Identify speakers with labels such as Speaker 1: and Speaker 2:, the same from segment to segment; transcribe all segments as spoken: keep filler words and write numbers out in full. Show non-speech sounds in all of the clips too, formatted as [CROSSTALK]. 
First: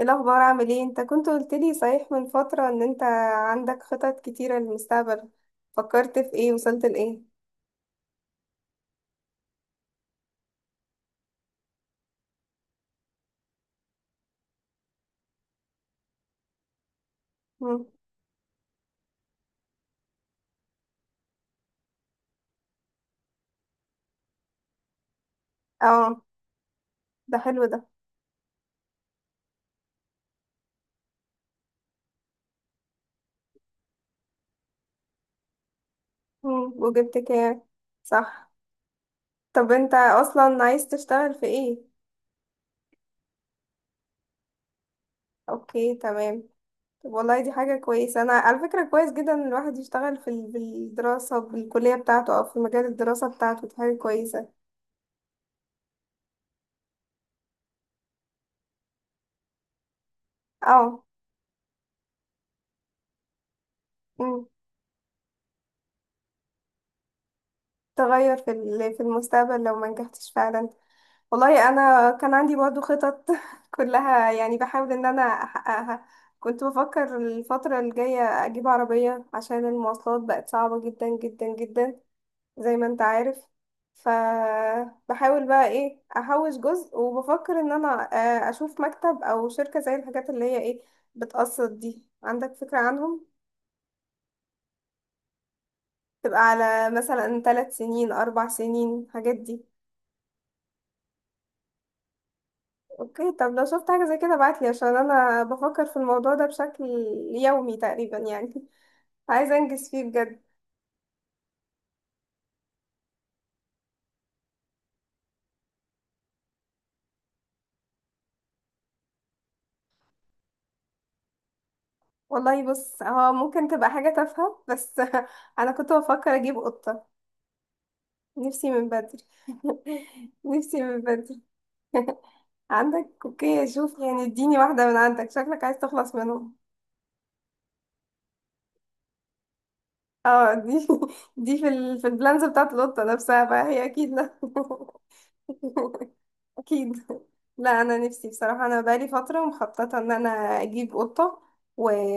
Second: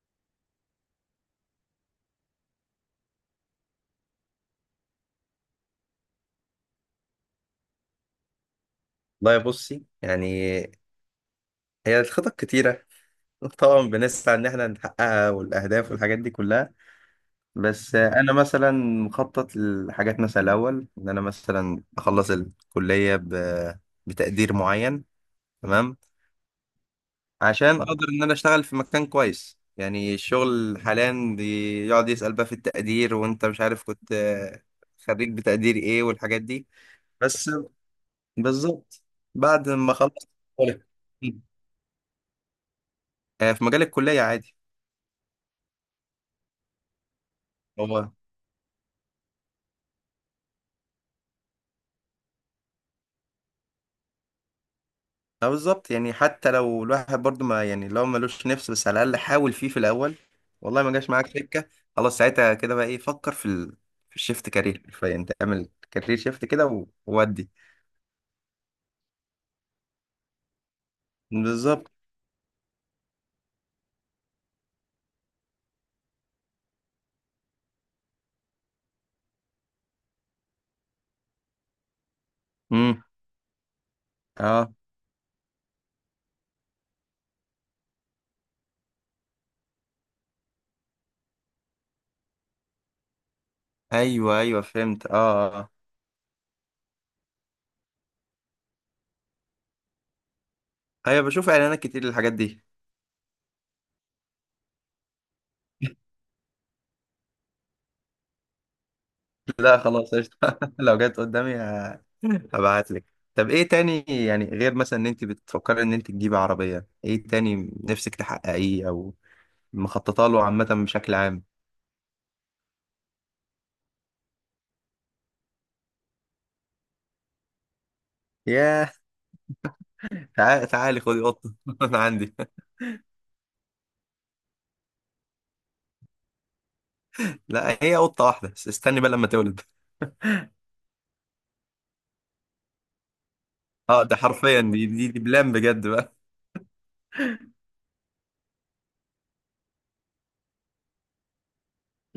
Speaker 1: ايه الاخبار، عامل ايه؟ انت كنت قلت لي صحيح من فترة ان انت عندك خطط كتيرة للمستقبل. فكرت في ايه، وصلت لايه؟
Speaker 2: والله بصي، يعني هي الخطط كتيرة. [LAUGHS] طبعا بنسعى إن احنا نحققها، والأهداف والحاجات دي كلها.
Speaker 1: مم.
Speaker 2: بس أنا مثلا مخطط لحاجات، مثلا الأول إن أنا مثلا أخلص الكلية ب... بتقدير معين، تمام.
Speaker 1: اه، ده حلو ده.
Speaker 2: عشان أقدر إن أنا أشتغل في مكان كويس، يعني الشغل حاليا بيقعد يسأل بقى في التقدير، وأنت مش عارف كنت، آه، خريج بتقدير إيه والحاجات دي.
Speaker 1: مم. وجبت
Speaker 2: بس
Speaker 1: كام؟ صح.
Speaker 2: بالظبط بعد
Speaker 1: طب
Speaker 2: ما
Speaker 1: انت
Speaker 2: أخلص.
Speaker 1: اصلا عايز تشتغل في ايه؟
Speaker 2: آه، في مجال الكلية عادي.
Speaker 1: اوكي، تمام. طب والله دي حاجة
Speaker 2: هو
Speaker 1: كويسة، انا على فكرة كويس جدا ان الواحد يشتغل في ال- بالدراسة بالكلية بتاعته او في مجال الدراسة بتاعته، دي حاجة كويسة.
Speaker 2: اه بالظبط، يعني حتى لو الواحد برضو، ما يعني لو ملوش نفس، بس على الاقل حاول فيه في الاول. والله ما
Speaker 1: اه.
Speaker 2: جاش معاك سكه، خلاص ساعتها كده بقى ايه، فكر في ال... في
Speaker 1: مم.
Speaker 2: الشيفت كارير، حرفيا تعمل كارير شيفت كده و- وودي.
Speaker 1: تغير في ال- في المستقبل لو ما نجحتش فعلا. والله
Speaker 2: بالظبط.
Speaker 1: انا كان عندي برضو خطط [LAUGHS] كلها يعني بحاول ان انا احققها. كنت بفكر الفترة الجاية اجيب عربية عشان المواصلات بقت صعبة جدا جدا جدا، زي ما انت
Speaker 2: امم.
Speaker 1: عارف.
Speaker 2: اه.
Speaker 1: فبحاول بقى ايه احوش جزء، وبفكر ان انا آه، اشوف مكتب او شركة زي الحاجات اللي هي ايه، بتقسط دي، عندك فكرة عنهم؟
Speaker 2: ايوه ايوه، فهمت، اه اه.
Speaker 1: تبقى على مثلا ثلاث سنين، اربع سنين، الحاجات دي.
Speaker 2: ايوه بشوف اعلانات كتير للحاجات دي.
Speaker 1: اوكي، طب لو شفت حاجة زي كده ابعتلي عشان انا بفكر في الموضوع ده بشكل يومي تقريبا يعني. [LAUGHS]
Speaker 2: [LAUGHS]
Speaker 1: عايزة
Speaker 2: لا
Speaker 1: انجز فيه
Speaker 2: خلاص قشطه.
Speaker 1: بجد.
Speaker 2: [LAUGHS] لو جت قدامي ه- هبعت لك. طب ايه تاني، يعني غير مثلا ان انت بتفكري ان انت تجيبي عربيه، ايه تاني نفسك تحققيه او مخططه له عامه بشكل عام؟
Speaker 1: والله بص، هو ممكن تبقى حاجة تافهة، بس [LAUGHS] انا كنت بفكر اجيب قطة. نفسي من
Speaker 2: ياه.
Speaker 1: بدري. [LAUGHS]
Speaker 2: تعالي
Speaker 1: نفسي من
Speaker 2: تعالي خدي
Speaker 1: بدري.
Speaker 2: قطه. [LAUGHS] انا عندي.
Speaker 1: عندك؟ اوكي، شوف يعني اديني واحدة من عندك، شكلك عايز تخلص منهم.
Speaker 2: لا هي قطه واحده بس، استني بقى لما تولد.
Speaker 1: اه، دي [LAUGHS] دي في ال... في البلانز بتاعت القطة نفسها بقى، هي
Speaker 2: اه،
Speaker 1: اكيد
Speaker 2: ده
Speaker 1: لا.
Speaker 2: حرفيا دي دي, دي بلان بجد
Speaker 1: [LAUGHS]
Speaker 2: بقى.
Speaker 1: اكيد. [LAUGHS] لا، انا نفسي بصراحه، انا بقالي فتره مخططه ان انا اجيب قطه.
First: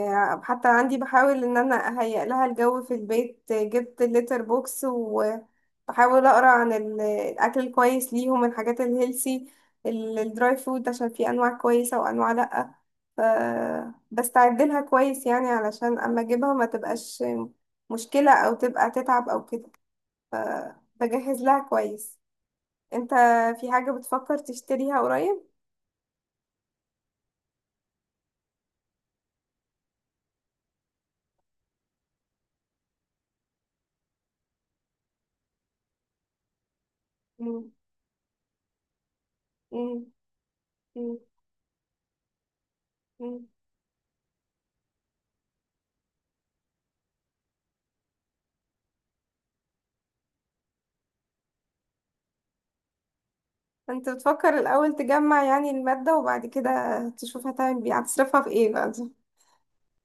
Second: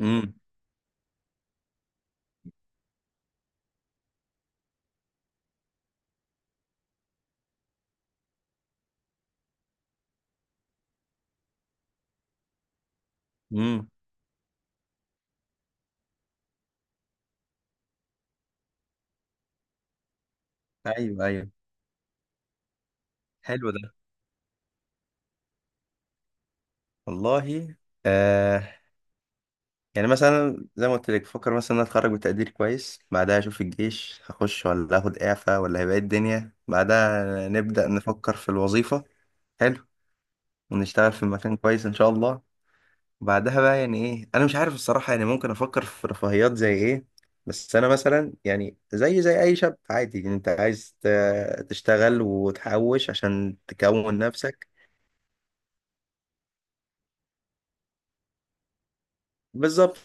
Speaker 2: امم.
Speaker 1: عندي بحاول ان انا اهيئ لها الجو في البيت، جبت الليتر بوكس، وبحاول اقرا عن ال- الاكل الكويس ليهم، الحاجات الهيلسي، ال- الدراي فود، عشان في انواع كويسه وانواع لا. ف
Speaker 2: امم.
Speaker 1: بستعد لها كويس يعني علشان اما اجيبها ما تبقاش مشكله او تبقى تتعب او كده.
Speaker 2: ايوه
Speaker 1: بجهز
Speaker 2: ايوه.
Speaker 1: لها كويس. انت
Speaker 2: حلو
Speaker 1: في
Speaker 2: ده.
Speaker 1: حاجه بتفكر تشتريها قريب؟
Speaker 2: والله، آه، يعني مثلا زي ما قلت لك، بفكر مثلا ان أنا اتخرج بتقدير كويس. بعدها اشوف الجيش هخش ولا اخد اعفاء، ولا هيبقى إيه الدنيا. بعدها
Speaker 1: مم.
Speaker 2: نبدا نفكر في الوظيفه. حلو.
Speaker 1: مم.
Speaker 2: ونشتغل
Speaker 1: مم.
Speaker 2: في مكان كويس ان شاء الله.
Speaker 1: مم.
Speaker 2: بعدها بقى يعني ايه، انا مش عارف الصراحه، يعني ممكن افكر في رفاهيات زي ايه. بس انا مثلا، يعني زي زي اي شاب عادي، يعني انت عايز ت- تشتغل وتحوش عشان
Speaker 1: انت
Speaker 2: تكون
Speaker 1: بتفكر
Speaker 2: نفسك.
Speaker 1: الاول تجمع يعني المادة، وبعد كده تشوف هتعمل بيه، هتصرفها في ايه بقى دي؟
Speaker 2: بالظبط.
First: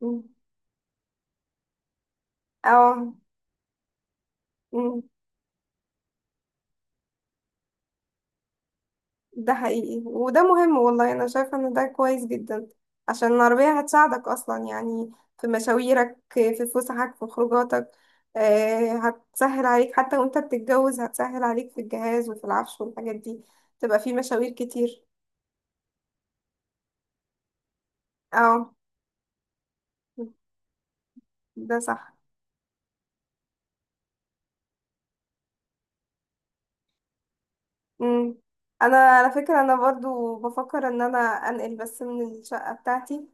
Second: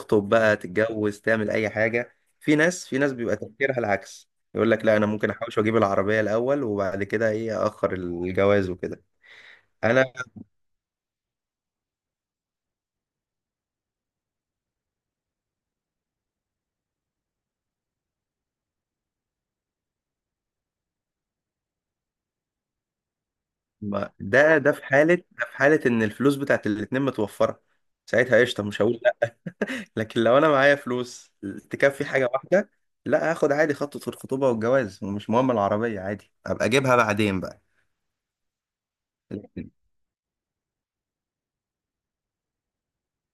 Speaker 1: مم.
Speaker 2: بقى، تتجوز، تعمل اي حاجه. في ناس، في
Speaker 1: اه.
Speaker 2: ناس بيبقى تفكيرها العكس، يقول لك لا
Speaker 1: مم.
Speaker 2: انا ممكن احوش واجيب العربيه الاول، وبعد كده ايه اخر الجواز وكده.
Speaker 1: ده حقيقي،
Speaker 2: انا
Speaker 1: وده مهم. والله انا شايفة ان ده كويس جدا، عشان العربية هتساعدك اصلا يعني في مشاويرك، في فسحك، في خروجاتك. آه، هتسهل عليك حتى وانت بتتجوز، هتسهل عليك في الجهاز وفي العفش والحاجات دي، تبقى في
Speaker 2: ما-
Speaker 1: مشاوير
Speaker 2: ده ده في
Speaker 1: كتير.
Speaker 2: حاله ده في حاله ان الفلوس بتاعت الاتنين متوفره. ساعتها قشطه،
Speaker 1: اه.
Speaker 2: مش هقول. لكن لو انا معايا فلوس
Speaker 1: ده
Speaker 2: تكفي
Speaker 1: صح.
Speaker 2: حاجه واحده، لا هاخد عادي خطوه الخطوبه والجواز، ومش مهم العربيه عادي، ابقى اجيبها بعدين بقى.
Speaker 1: مم. انا على فكره انا برضو بفكر ان انا انقل بس من الشقه بتاعتي،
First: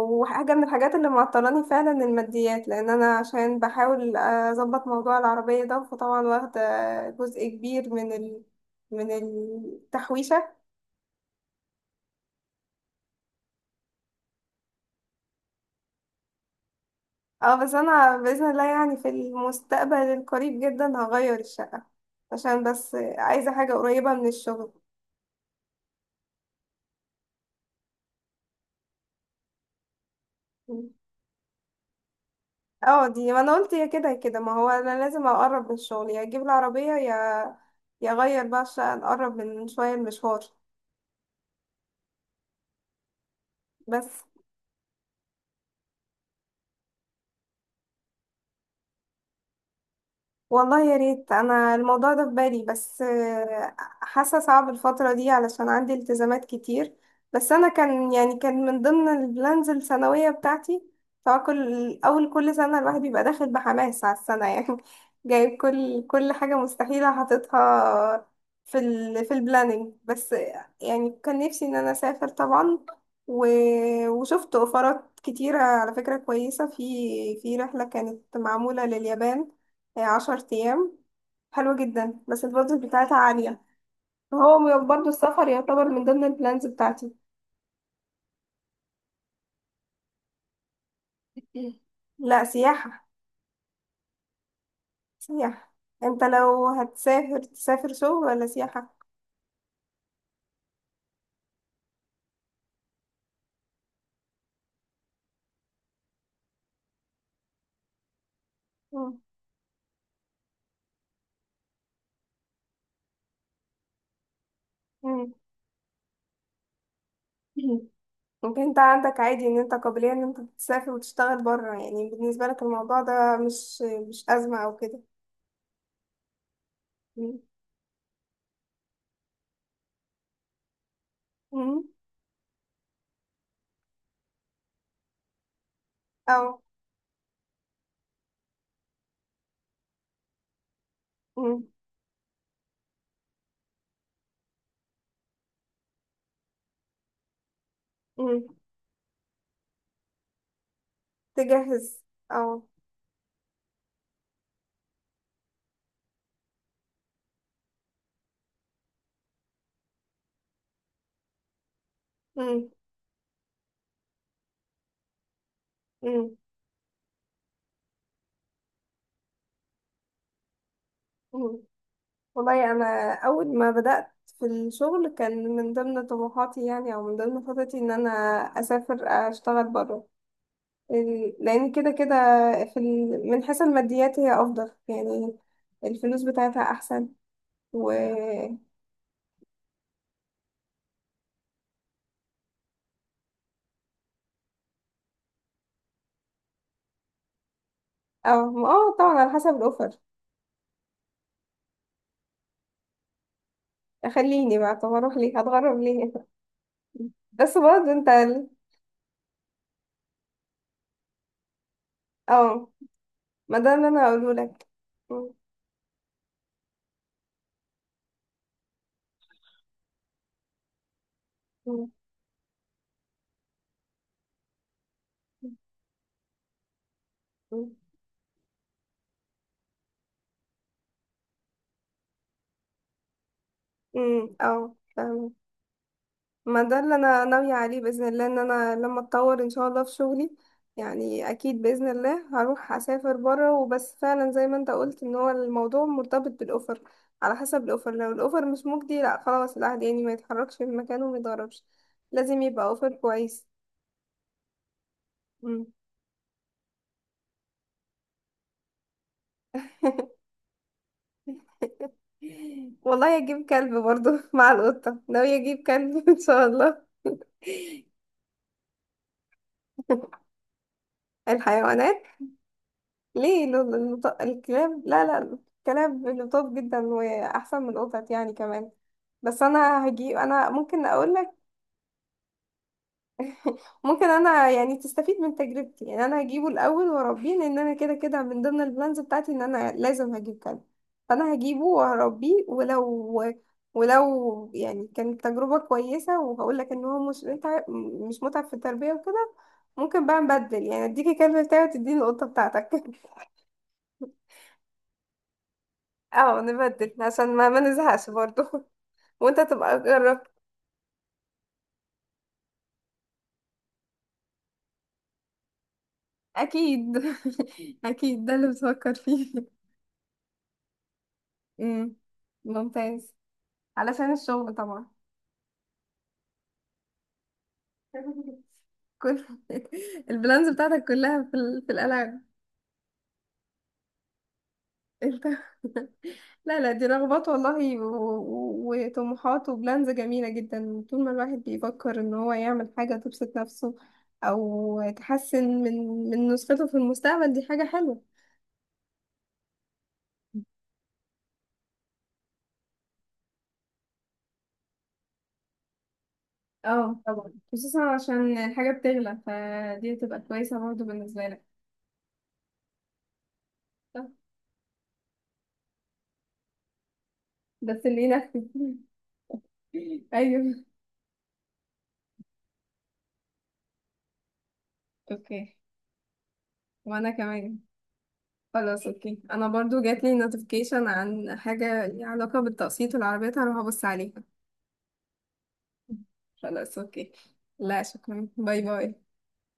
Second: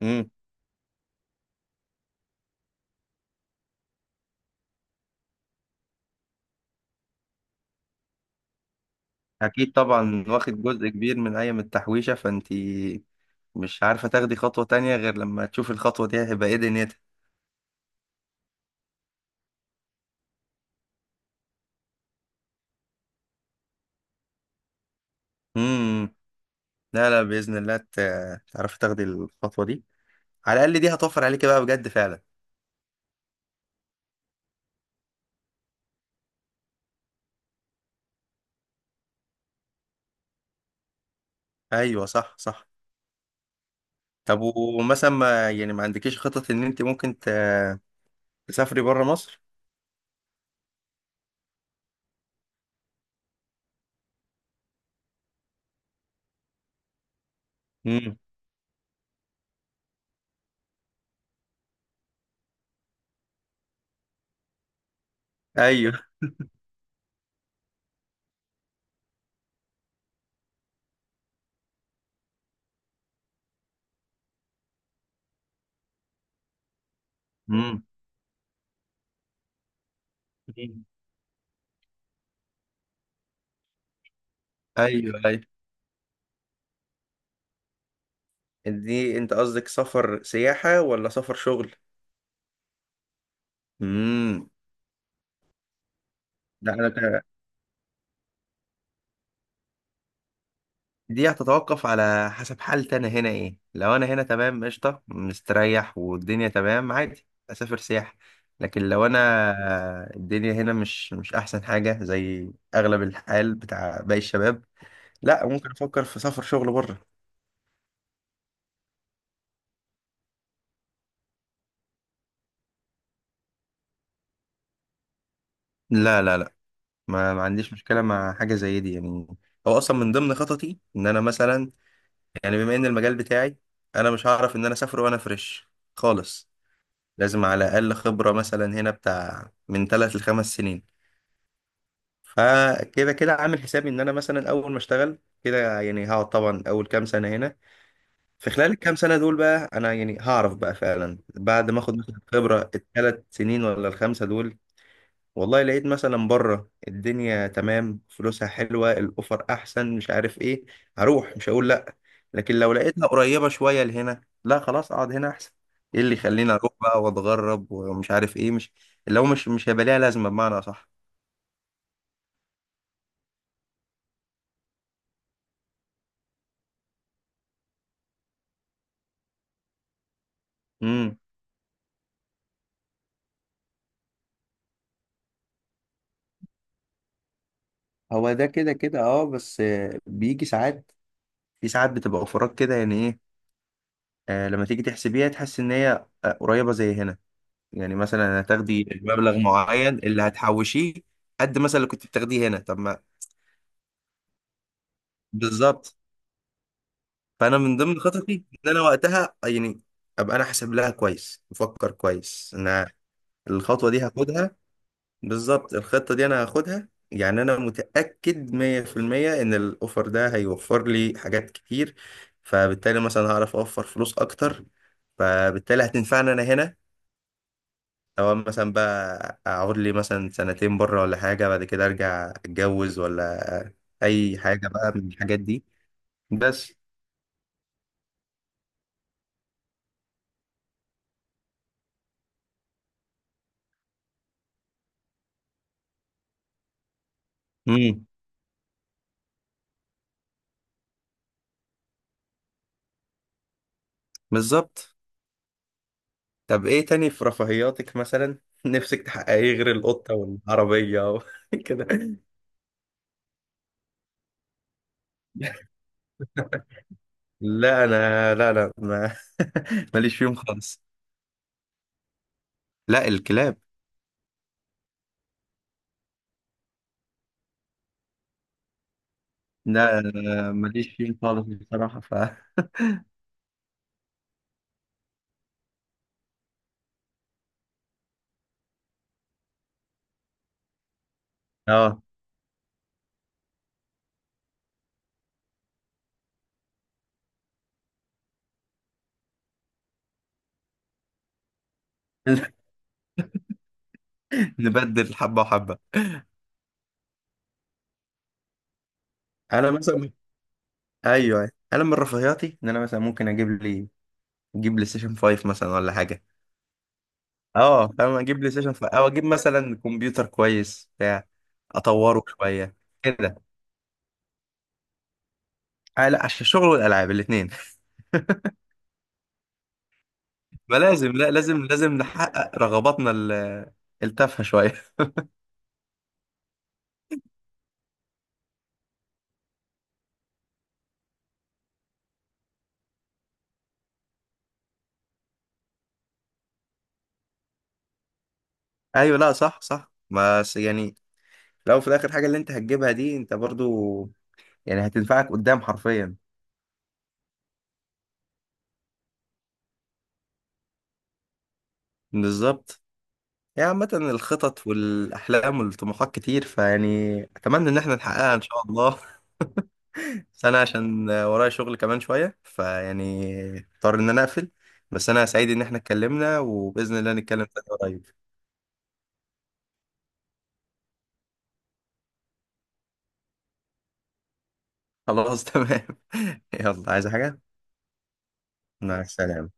Speaker 2: امم.
Speaker 1: من الحاجات اللي معطلاني فعلا الماديات، لان انا عشان بحاول اظبط موضوع العربيه ده فطبعا واخده جزء كبير من ال... من
Speaker 2: اكيد طبعا،
Speaker 1: التحويشه.
Speaker 2: واخد جزء كبير من ايام التحويشه، فانتي مش عارفه تاخدي خطوه تانية غير لما تشوفي الخطوه دي هيبقى ايه دنيتها.
Speaker 1: اه، بس انا باذن الله يعني في المستقبل القريب جدا هغير الشقه، عشان بس عايزه حاجه قريبه من الشغل.
Speaker 2: امم. لا لا، باذن الله ت- تعرفي تاخدي الخطوه دي، على الاقل دي هتوفر عليكي بقى بجد فعلا.
Speaker 1: اه دي، ما انا قلت يا كده يا كده، ما هو انا لازم اقرب من الشغل، يا اجيب العربية، يا يا اغير بقى عشان اقرب من شوية المشوار.
Speaker 2: ايوه صح صح.
Speaker 1: بس.
Speaker 2: طب ومثلا، ما يعني ما عندكيش خطط ان انت ممكن ت- تسافري بره مصر؟
Speaker 1: والله يا ريت، انا الموضوع ده في بالي، بس آه، حاسه صعب الفتره دي علشان عندي التزامات كتير. بس انا كان
Speaker 2: امم.
Speaker 1: يعني كان من ضمن البلانز السنويه بتاعتي. طبعا كل اول كل سنه الواحد بيبقى داخل بحماس على السنه [LAUGHS] يعني جايب كل
Speaker 2: ايوه.
Speaker 1: كل حاجه مستحيله حاططها في ال في البلاننج. بس يعني كان نفسي ان انا اسافر طبعا. و... وشفت اوفرات كتيره على فكره كويسه في في
Speaker 2: امم.
Speaker 1: رحله كانت معموله لليابان، هي عشر أيام، حلوة جدا بس البادجت بتاعتها عالية. هو م- برضه
Speaker 2: ايوه ايوه.
Speaker 1: السفر يعتبر من ضمن البلانز بتاعتي.
Speaker 2: دي انت قصدك سفر سياحة ولا سفر شغل؟
Speaker 1: لا، سياحة.
Speaker 2: امم.
Speaker 1: سياحة. انت لو
Speaker 2: لا انا ت-
Speaker 1: هتسافر تسافر شغل ولا سياحة؟
Speaker 2: دي هتتوقف على حسب حالتي انا هنا ايه. لو انا هنا تمام قشطة، مستريح والدنيا تمام، عادي اسافر سياحة. لكن لو
Speaker 1: مم.
Speaker 2: انا الدنيا هنا مش مش احسن حاجة، زي اغلب الحال بتاع باقي الشباب،
Speaker 1: مم.
Speaker 2: لا ممكن افكر في سفر شغل بره.
Speaker 1: ممكن انت عندك عادي ان انت قابلية ان انت تسافر وتشتغل بره، يعني بالنسبة لك الموضوع ده مش مش أزمة او كده؟
Speaker 2: لا لا لا. ما,
Speaker 1: مم.
Speaker 2: ما عنديش مشكلة مع حاجة زي دي يعني. هو اصلا من ضمن خططي ان انا مثلا،
Speaker 1: مم.
Speaker 2: يعني بما ان المجال بتاعي، انا مش هعرف ان انا اسافر وانا فريش
Speaker 1: او.
Speaker 2: خالص. لازم على الاقل خبره مثلا هنا بتاع من ثلاث لخمس سنين.
Speaker 1: مم.
Speaker 2: فكده كده عامل حسابي، ان انا مثلا اول ما اشتغل كده، يعني هقعد طبعا اول كام سنه هنا.
Speaker 1: مم.
Speaker 2: في خلال الكام سنه دول بقى انا يعني هعرف بقى فعلا، بعد ما اخد
Speaker 1: تجهز
Speaker 2: مثلا
Speaker 1: او.
Speaker 2: خبره الثلاث سنين ولا الخمسه دول. والله لقيت مثلا بره الدنيا تمام، فلوسها حلوة، الأوفر أحسن، مش عارف إيه، هروح مش هقول لأ. لكن
Speaker 1: مم.
Speaker 2: لو لقيتها قريبة شوية لهنا، لا خلاص أقعد هنا أحسن. إيه اللي
Speaker 1: مم.
Speaker 2: يخليني أروح بقى وأتغرب ومش عارف إيه، مش اللي هو مش مش هيبقى ليها لازمة بمعنى أصح.
Speaker 1: مم. والله انا اول ما بدات في الشغل كان من ضمن طموحاتي يعني او من ضمن خططي ان انا اسافر اشتغل بره،
Speaker 2: امم.
Speaker 1: لان كده كده في ال... من حيث الماديات هي افضل يعني، الفلوس بتاعتها احسن. و
Speaker 2: هو ده
Speaker 1: اه.
Speaker 2: كده كده أه، بس آه، بيجي ساعات، في ساعات بتبقى أوفرات كده يعني إيه، آه لما تيجي تحسبيها تحس إن هي، آه، قريبة زي هنا. يعني مثلا
Speaker 1: اه
Speaker 2: هتاخدي
Speaker 1: طبعا على
Speaker 2: مبلغ
Speaker 1: حسب الاوفر.
Speaker 2: معين اللي هتحوشيه قد مثلا اللي كنت بتاخديه هنا، طب ما.
Speaker 1: خليني بقى، طب اروح ليه، هتغرب
Speaker 2: بالظبط.
Speaker 1: ليه؟ [LAUGHS] بس
Speaker 2: فانا من
Speaker 1: برضه
Speaker 2: ضمن
Speaker 1: انت
Speaker 2: خططي
Speaker 1: ال-
Speaker 2: ان انا وقتها يعني ابقى انا حاسب لها كويس، مفكر كويس
Speaker 1: اه،
Speaker 2: ان
Speaker 1: ما ده اللي
Speaker 2: الخطوه دي
Speaker 1: انا هقوله
Speaker 2: هاخدها.
Speaker 1: لك. م-
Speaker 2: بالظبط الخطه دي انا هاخدها، يعني انا متاكد مية في المية ان الاوفر ده هيوفر لي حاجات
Speaker 1: م-
Speaker 2: كتير. فبالتالي مثلا هعرف اوفر فلوس اكتر، فبالتالي هتنفعني انا هنا،
Speaker 1: م-
Speaker 2: او مثلا بقى اقعد لي مثلا سنتين بره ولا حاجه، بعد كده ارجع اتجوز ولا
Speaker 1: م-
Speaker 2: اي حاجه
Speaker 1: اه،
Speaker 2: بقى من
Speaker 1: فاهمة.
Speaker 2: الحاجات دي.
Speaker 1: ما
Speaker 2: بس.
Speaker 1: ده اللي انا ناوية عليه بإذن الله ان انا لما اتطور ان شاء الله في شغلي، يعني اكيد بإذن الله هروح اسافر بره. وبس فعلا زي ما انت قلت ان هو الموضوع مرتبط بالاوفر، على حسب الاوفر.
Speaker 2: امم.
Speaker 1: لو الاوفر مش مجدي، لا خلاص، الواحد يعني ما يتحركش من مكانه وما يتغربش. لازم يبقى اوفر كويس.
Speaker 2: بالظبط.
Speaker 1: مم.
Speaker 2: طب ايه تاني في رفاهياتك، مثلا [LAUGHS] نفسك تحققيه غير القطة
Speaker 1: [LAUGHS]
Speaker 2: والعربية و- [LAUGHS] كده؟
Speaker 1: والله اجيب كلب برضو، [LAUGHS] مع القطة ناوية اجيب كلب [LAUGHS] ان شاء الله.
Speaker 2: لا انا، لا لا، ما [LAUGHS] ماليش
Speaker 1: [LAUGHS]
Speaker 2: فيهم خالص.
Speaker 1: الحيوانات.
Speaker 2: لا
Speaker 1: ليه
Speaker 2: الكلاب،
Speaker 1: ال- النط- الكلاب؟ لا لا، الكلاب لطاف جدا واحسن من القطط يعني كمان. بس انا
Speaker 2: لا
Speaker 1: هجيب، انا
Speaker 2: أنا
Speaker 1: ممكن
Speaker 2: ماليش
Speaker 1: اقول
Speaker 2: فيهم
Speaker 1: لك.
Speaker 2: خالص بصراحة، ف
Speaker 1: [LAUGHS] ممكن انا يعني تستفيد من تجربتي، يعني انا هجيبه الاول واربيه، لان انا كده كده من ضمن البلانز بتاعتي ان انا لازم هجيب كلب. فانا هجيبه
Speaker 2: اه.
Speaker 1: وهربيه، ولو ولو يعني كانت تجربة كويسة، وهقول لك ان هو مش متعب، مش متعب في التربية وكده، ممكن بقى نبدل، يعني اديكي كلب بتاعي وتديني القطة
Speaker 2: [LAUGHS]
Speaker 1: بتاعتك. [LAUGHS]
Speaker 2: نبدل حبة وحبة.
Speaker 1: اه نبدل عشان ما ما نزهقش برضو. [LAUGHS] وانت
Speaker 2: انا
Speaker 1: تبقى
Speaker 2: مثلا،
Speaker 1: جربت.
Speaker 2: ايوه أيوة، انا من رفاهياتي ان انا مثلا ممكن اجيب لي اجيب لي سيشن فايف مثلا ولا حاجة.
Speaker 1: اكيد. [LAUGHS]
Speaker 2: اه فاهم،
Speaker 1: اكيد ده
Speaker 2: اجيب
Speaker 1: اللي
Speaker 2: لي سيشن
Speaker 1: بتفكر
Speaker 2: فايف، او اجيب
Speaker 1: فيه.
Speaker 2: مثلا كمبيوتر كويس بتاع
Speaker 1: [LAUGHS] امم.
Speaker 2: اطوره شوية
Speaker 1: ممتاز.
Speaker 2: كده.
Speaker 1: علشان الشغل طبعا.
Speaker 2: آه لا، عشان الشغل والالعاب الاثنين.
Speaker 1: [LAUGHS] كل [LAUGHS] البلانز
Speaker 2: ما
Speaker 1: بتاعتك
Speaker 2: لازم،
Speaker 1: كلها
Speaker 2: لا
Speaker 1: في ال...
Speaker 2: لازم
Speaker 1: في
Speaker 2: لازم
Speaker 1: الالعاب.
Speaker 2: نحقق رغباتنا ال- التافهة شوية. [LAUGHS]
Speaker 1: انت. [LAUGHS] لا لا، دي رغبات والله و... و... وطموحات وبلانز جميلة جدا، طول ما الواحد بيفكر ان هو يعمل حاجة تبسط نفسه او تحسن من من نسخته في المستقبل، دي حاجة حلوة.
Speaker 2: ايوه. لا صح صح، بس يعني لو في الاخر حاجة اللي انت هتجيبها دي، انت برضو يعني هتنفعك قدام حرفيا.
Speaker 1: اه طبعا، خصوصا عشان الحاجة بتغلى فدي تبقى كويسة برضه بالنسبة لك.
Speaker 2: بالظبط. يعني عامة
Speaker 1: صح؟
Speaker 2: الخطط والأحلام والطموحات كتير، فيعني أتمنى إن
Speaker 1: بس
Speaker 2: احنا
Speaker 1: اللي
Speaker 2: نحققها إن
Speaker 1: ينفذ.
Speaker 2: شاء الله.
Speaker 1: [LAUGHS]
Speaker 2: [LAUGHS] بس أنا
Speaker 1: ايوه.
Speaker 2: عشان ورايا شغل كمان شوية، فيعني اضطر إن أنا أقفل. بس أنا
Speaker 1: اوكي.
Speaker 2: سعيد إن احنا اتكلمنا، وبإذن
Speaker 1: وانا
Speaker 2: الله نتكلم
Speaker 1: كمان.
Speaker 2: تاني قريب.
Speaker 1: خلاص اوكي، انا برضو جات لي نوتيفيكيشن عن حاجة ليها علاقة بالتقسيط والعربيات، هروح ابص عليها.
Speaker 2: خلاص تمام. [LAUGHS]
Speaker 1: خلاص
Speaker 2: يلا، عايز
Speaker 1: اوكي،
Speaker 2: حاجة؟
Speaker 1: لا شكرا، باي باي.
Speaker 2: مع السلامة.